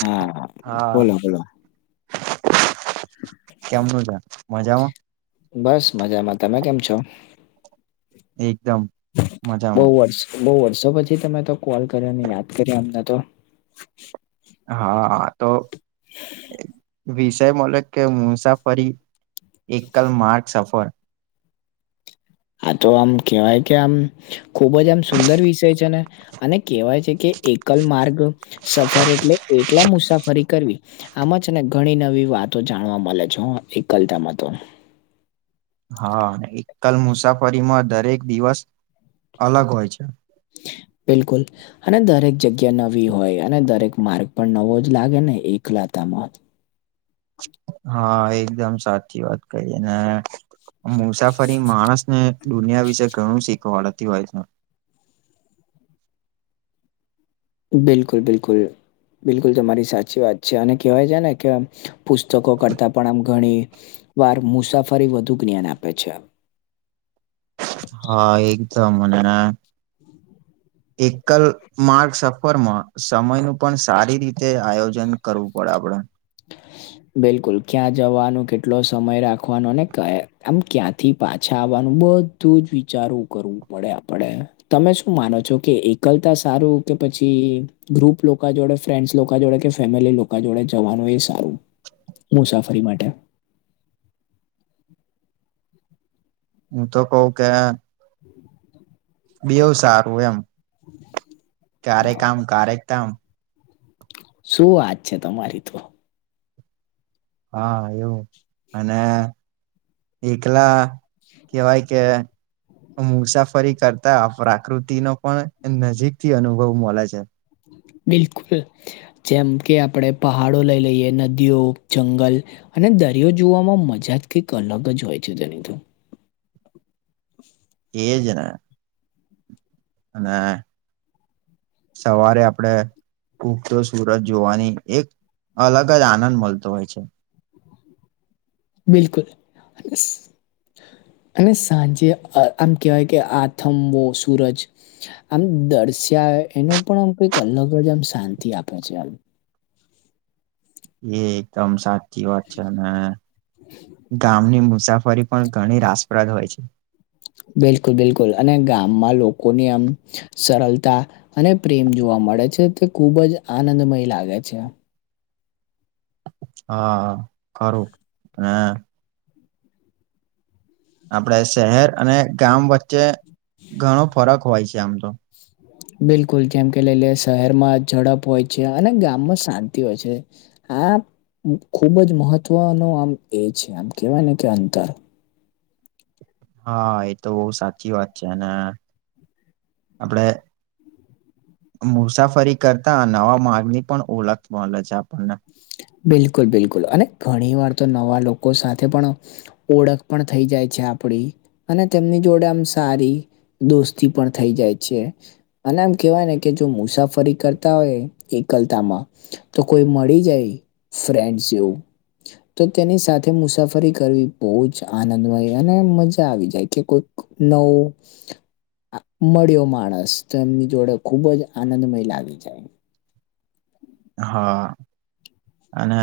હા હા બોલો, બોલો કેમનું છે, મજામા બસ મજામાં, તમે કેમ છો? એકદમ બઉ મજામાં વર્ષ બઉ વર્ષો પછી તમે તો કોલ કર્યો ને યાદ કર્યા અમને તો. હા, તો વિષય મળ્યો કે મુસાફરી એકલ માર્ગ સફર. આ તો આમ કેવાય કે આમ ખુબ જ આમ સુંદર વિષય છે ને. અને કેવાય છે કે એકલ માર્ગ સફર એટલે એકલા મુસાફરી કરવી. આમાં છે ને ઘણી નવી વાતો જાણવા મળે છે હો એકલતામાં તો. હા એકલ મુસાફરીમાં દરેક દિવસ અલગ હોય છે. બિલકુલ. અને દરેક જગ્યા નવી હોય અને દરેક માર્ગ પણ નવો જ લાગે ને એકલાતામાં. હા એકદમ સાચી વાત કહી, અને મુસાફરી માણસ ને દુનિયા વિશે ઘણું શીખવાડતી હોય છે. બિલકુલ, બિલકુલ. બિલકુલ તમારી સાચી વાત છે અને કેવાય છે ને કે પુસ્તકો કરતાં પણ આમ ઘણી વાર મુસાફરી વધુ જ્ઞાન આપે છે. હા એકદમ અને એકલ માર્ગ સફરમાં સમયનું પણ સારી રીતે આયોજન કરવું પડે આપડે. [inaudible] બિલકુલ ક્યાં જવાનું, કેટલો સમય રાખવાનો અને ક્યાં આમ ક્યાંથી પાછા આવવાનું બડ ધું જ વિચારો કરવું પડે આપડે. તમે શું માનો છો કે એકલતા સારું કે પછી ગ્રુપ લોકા જોડે ફ્રેન્ડસ લોકો જોડે કે ફેમિલી લોકો જોડે જવાનું એ સારું મુસાફરી માટે હું તો કેવ કે [inaudible] બેવુ સારું એમ [unintelligible] શું વાત છે તમારી તો હા એવું અને એકલા કેવાય કે મુસાફરી કરતા પ્રકૃતિ નો પણ નજીક થી અનુભવ મલે છે બિલકુલ જેમ કે આપડે પહાડો લઈ લઈએ નદીઓ જંગલ અને દરિયો જોવામાં મજા જ કંઈક અલગ જ હોય છે તેની તો એજને અને સવારે આપડે ઉગતો સુરત જોવાની એક અલગ જ આનંદ મલતો હોય છે બિલકુલ સ અને સાંજે આમ કહેવાય કે આથમવો સૂરજ આમ દર્શ્યા એનું પણ આમ કઈક અલગ જ આમ શાંતિ આપે છે આમ એ એકદમ સાચી વાત છે ને ગામની મુસાફરી પણ ઘણી રાસપ્રદ હોય છે બિલકુલ બિલકુલ અને ગામમાં લોકોની આમ સરળતા અને પ્રેમ જોવા મળે છે તે ખુબ જ આનંદમય લાગે છે હા હરુ ને આપડે શહેર અને ગામ વચ્ચે ઘણો ફરક હોય છે આમ તો બિલકુલ જેમ કે લઈ લીએ શહેરમાં ઝડપ હોય છે અને ગામમાં શાંતિ હોય છે હા ખુબ જ મહત્વનું આમ એ છે આમ કેહેવાય ને કે અંતર હા એ તો બો સાચી વાત છે અને આપડે મુસાફરી કરતા નવા માર્ગ ની પણ ઓળખ મળે છે આપણને બિલકુલ બિલકુલ અને ઘણી વાર તો નવા લોકો સાથે પણ ઓળખ પણ થઈ જાય છે આપડી, અને તેમની જોડે આમ સારી દોસ્તી પણ થઈ જાય છે. અને આમ કહેવાય ને કે, જો મુસાફરી કરતા હોય એકલતામાં, તો કોઈ મળી જય ફ્રેન્ડ્સ એવું તો તેની સાથે મુસાફરી કરવી બો જ આનંદમય અને મજા આવી જાય, કે કોઈ નવું. મળ્યો માણસ, તો એમની જોડે ખુબ જ આનંદમય લાગી જાય. હા, અને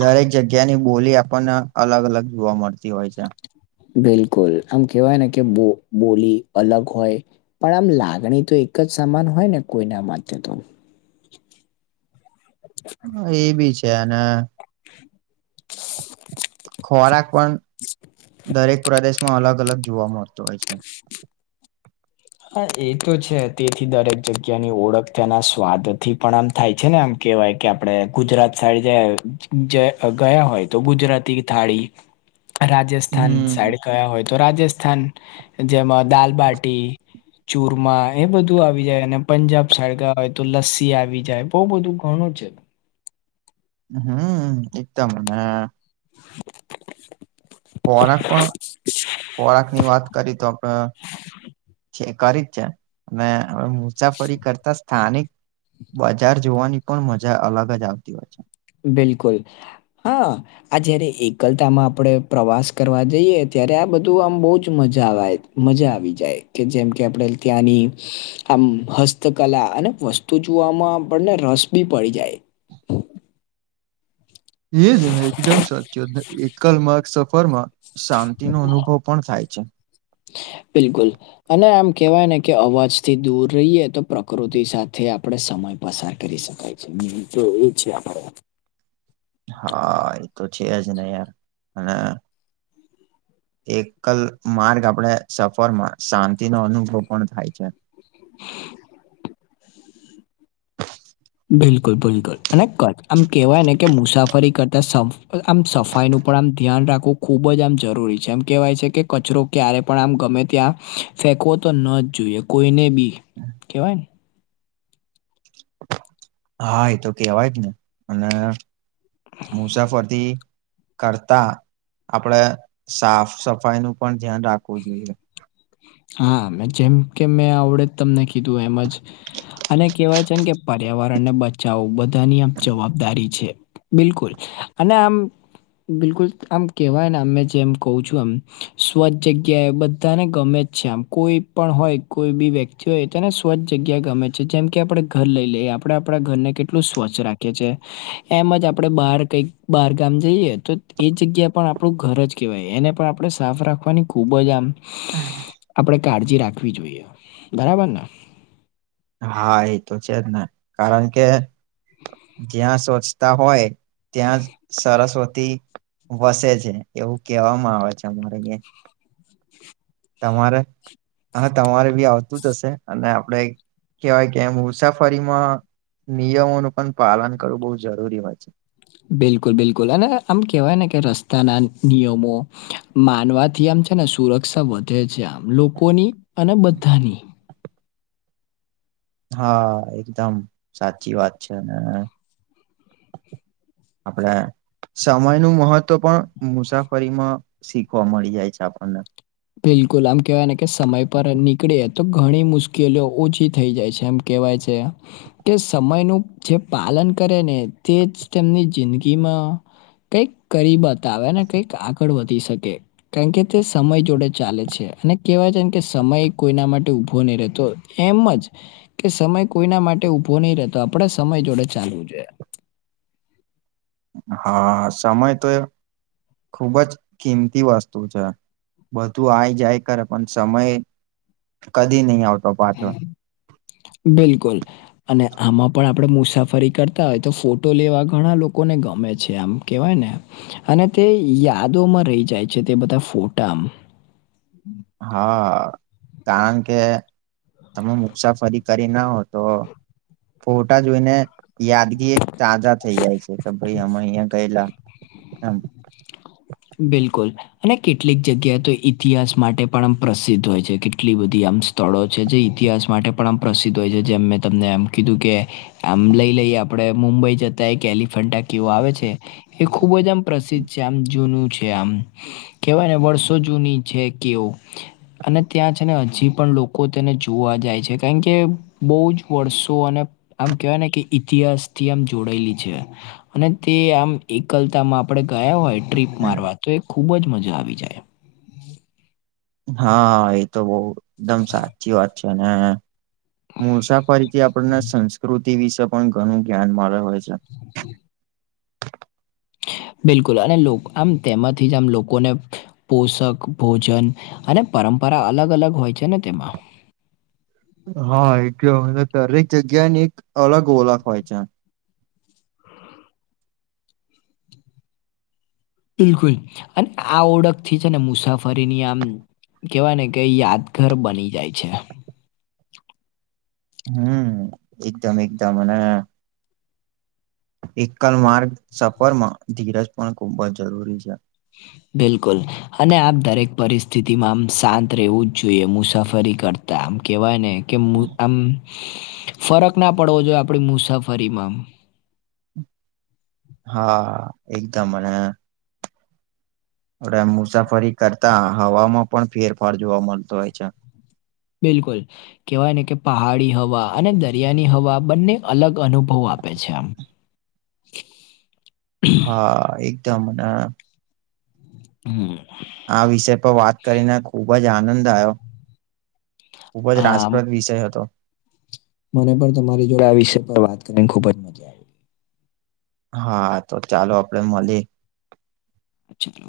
દરેક જગ્યાની બોલી આપણને અલગ અલગ જોવા મળતી હોય છે. બિલકુલ આમ કેવાય ને, કે બો બોલી અલગ હોય. પણ આમ લાગણી તો એક જ સમાન હોય ને, કોઈના માટે તો એ બી છે, અને [unintelligible] ખોરાક પણ દરેક પ્રદેશમાં અલગ અલગ જોવા મળતો હોય છે. હા, એ તો છે. તેથી દરેક જગ્યાની ઓળખ તેના સ્વાદથી પણ આમ થાય છે ને, આમ કેવાય કે આપડે ગુજરાત સાઈડ ગયા હોય, તો ગુજરાતી થાળી. રાજસ્થાન હમ સાઈડ ગયા હોય, તો રાજસ્થાન જેમાં દાલબાટી ચૂરમા, એ બધું આવી જાય. અને પંજાબ સાઈડ ગાયા હોય, તો લસ્સી આવી જાય. બો બધું ઘણું છે. હમ, એકદમ ને. ખોરાક પણ, ખોરાક ની વાત કરી તો આપણે કરી જ જાય, મુસાફરી કરતા સ્થાનિક બજાર જોવાની પણ મજા અલગ જ આવતી હોય છે. બિલકુલ, હા. આ જયારે એકલતામાં આપડે પ્રવાસ કરવા જઈએ, ત્યારે આ બધું આમ બઉ જ મજા વાય. મજા આવી જાય, કે જેમ કે આપડે ત્યાંની આમ હસ્તકલા અને વસ્તુ જોવામાં, આપણને રસ બી પડી જાય. એ જ ને, એકદમ સાચી વાત. અને એકલ માર્ગ સફરમાં શાંતિનો અનુભવ પણ થાય છે. બિલકુલ. અને આમ કેવાય ને, કે અવાજ થી દૂર રહીએ, તો પ્રકૃતિ સાથે આપડે સમય પસાર કરી શકાય છે, બીજું તો એ છે આપડે હા, એતો છે જ ને યાર, અને એકલ માર્ગ આપડે સફરમાં શાંતિ નો અનુભવ પણ થાય છે. બિલકુલ, બિલકુલ. અને ક આમ કેવાય ને, કે મુસાફરી કરતા સફ આમ સફાઈનું પણ આમ ધ્યાન રાખવું ખૂબ જ આમ જરૂરી છે. એમ કેવાય છે કે, કચરો ક્યારે પણ આમ ગમે ત્યાં ફેકવો તો ન જ જોઈએ, કોઈને બી કેવાય ને. હા, એતો કેવાય જ ને. અને મુસાફરથી કરતા, આપડે સાફ સફાઈ નું પણ ધ્યાન રાખવું જોઈએ. હા, મે જેમ કે મેં આવડે તમને કીધું એમ જ અને કેવાય છે ને કે, પર્યાવરણને બચાવવું બધાની આમ જવાબદારી છે. બિલકુલ, અને આમ બિલકુલ, આમ કેવાય. ને આમ મેં જેમ કઉં છું એમ સ્વચ્છ જગ્યા એ બધાને ગમે જ છે. આમ કોઈ પણ હોય, કોઈ બી વ્યક્તિ હોય, તો એને સ્વચ્છ જગ્યા ગમે. છે, જેમ કે આપડે ઘર લઈ લઈએ. આપડે આપડા ઘરને કેટલું સ્વચ્છ રાખીએ છે. એમ જ આપડે બાર કંઈક બાર ગામ જઈએ, તો એ જગ્યા પણ આપડું ઘર જ કેવાય, એને પણ આપડે સાફ રાખવાની. ખુબજ આમ આપડે કાળજી રાખવી જોઈએ, બરાબર ને? હા, એ તો છે જ ને, કારણ કે જ્યાં સ્વચ્છતા હોય ત્યાં જ સરસ્વતી વસે છે, એવું કેવામાં આવે છે અમારે કે તમારે હા તમારે બી આવતું જ હશે અને આપડે કેવાય કે મુસાફરીમાં નિયમોનું પણ પાલન કરવું બઉ જરૂરી હોય છે. બિલકુલ, બિલકુલ અને આમ કેવાય ને કે રસ્તાના નિયમો માનવાથી આમ છે ને સુરક્ષા વધે છે આમ લોકોની અને બધાની હા એકદમ સાચી વાત છે, અને આપડે સમય નું મહત્વ પણ મુસાફરીમાં શીખવા મળી જાય છે આપણને. બિલકુલ આમ કેવાય ને કે સમય પર નીકળ્યે તો ઘણી મુશ્કેલીઓ ઓછી થઈ જાય છે એમ કેવાય છે. તે સમયનું જે પાલન કરેને તેજ તેમની જિંદગીમાં કંઈક કરી બતાવે ને કઈક આગળ વધી શકે કારણ કે તે સમય જોડે ચાલે છે અને કેવાય છેન કે સમય કોઈના માટે ઉભો નઈ રેતો એમજ કે સમય કોઈના માટે ઊભો નઈ રેતો આપડે સમય જોડે ચાલવું જોઈએ. હા સમય તો એ ખુબ જ કિંમતી વસ્તુ છે. બધું આય જાય કરે પણ સમય કદી નહીં આવ હે બિલકુલ. અને આમાં પણ આપડે મુસાફરી કરતા હોય તો ફોટો લેવા ઘણા લોકોને ગમે છે આમ. કેવાય ને અને તે યાદોમાં રહી જાય છે તે બધા ફોટામ. હા, કાકે તમે મુસાફરી કરી ના હોતો ફોટા જોઈને યાદગી એક તાજા થઈ જાય છે કે ભઈ અમે અહિયાં ગયેલા. એમ. બિલકુલ. અને કેટલીક જગ્યા તો ઈતિહાસ માટે પણ આમ પ્રસિદ્ધ હોય છે કેટલી બધી આમ. સ્થળો છે જે ઇતિહાસ માટે પણ આમ પ્રસિદ્ધ હોય છે જેમ મેં તમને એમ કીધું કે. આમ લઈ લઈ આપડે મુંબઈ જતાય કે એલિફન્ટા કેવો આવે છે એ ખુબ જ આમ. પ્રસિદ્ધ છે આમ જૂનું છે આમ કેવાય ને વર્ષો જૂની છે કેવું. અને ત્યાં છે ને હજી પણ લોકો તેને જોવા જાય છે કારણ કે બહુ જ વર્ષો અને આમ કેવાય ને કે ઈતિહાસ થી આમ જોડાયેલી છે. અને તે આમ એકલતામાં આપે ગયા હોય ટ્રીપ મારવા તો એક. ખૂબ જ મજા આવી જાય. હા એ તો બહુ એકદમ સાચી વાત છે ને. મુસાફરીથી આપણને સંસ્કૃતિ વિશે પણ ઘણું ધ્યાન મળે હોય છે. હ [unintelligible] બિલકુલ અને લોકો આમ તેમાંથી જ આમ લોકોને પોષક ભોજન અને પરંપરા અલગ અલગ હોય છે ને તેમાં. હા એટલે દરેક જગ્યા ની એક અલગ ઓળખ હોય છે. બિલકુલ અને આ ઓળખથી છે ને મુસાફરીની આમ કેવાય ને કે યાદગાર બની જાય છે. હમ એકદમ એકદમ અને એકલ માર્ગ સફરમાં ધીરજ પણ ખુબ જ જરૂરી છે. બિલકુલ અને આપ દરેક પરિસ્થિતિમાં આમ શાંત રહેવું જ જોઈએ મુસાફરી કર. ત આમ કેવાય ને. કે આમ ફરક ના પડવો જોઈએ આપણી મુસાફરીમાં હા એકદમ અને. મુસાફરી કરતા હવામાં પણ ફેરફાર જોવા મળતો હોય છે. બિલકુલ. કવાય ને કે પહાડી હવા અને દરિયાની હવા બંને અલગ અનુભવ આપે છે આમ. હા એકદમ અ. હમ આ વિષય પર વાત કરીને ખુબ જ આનંદ આવ્યો. ખુબ જ આ રાસપ્રદ વિષય હતો. મને પણ તમારી જોડે આ વિષય પર વાત કરીને ખુબ જ મજા આવે. હા તો ચાલો આપડે મળી અચ્છી લએ.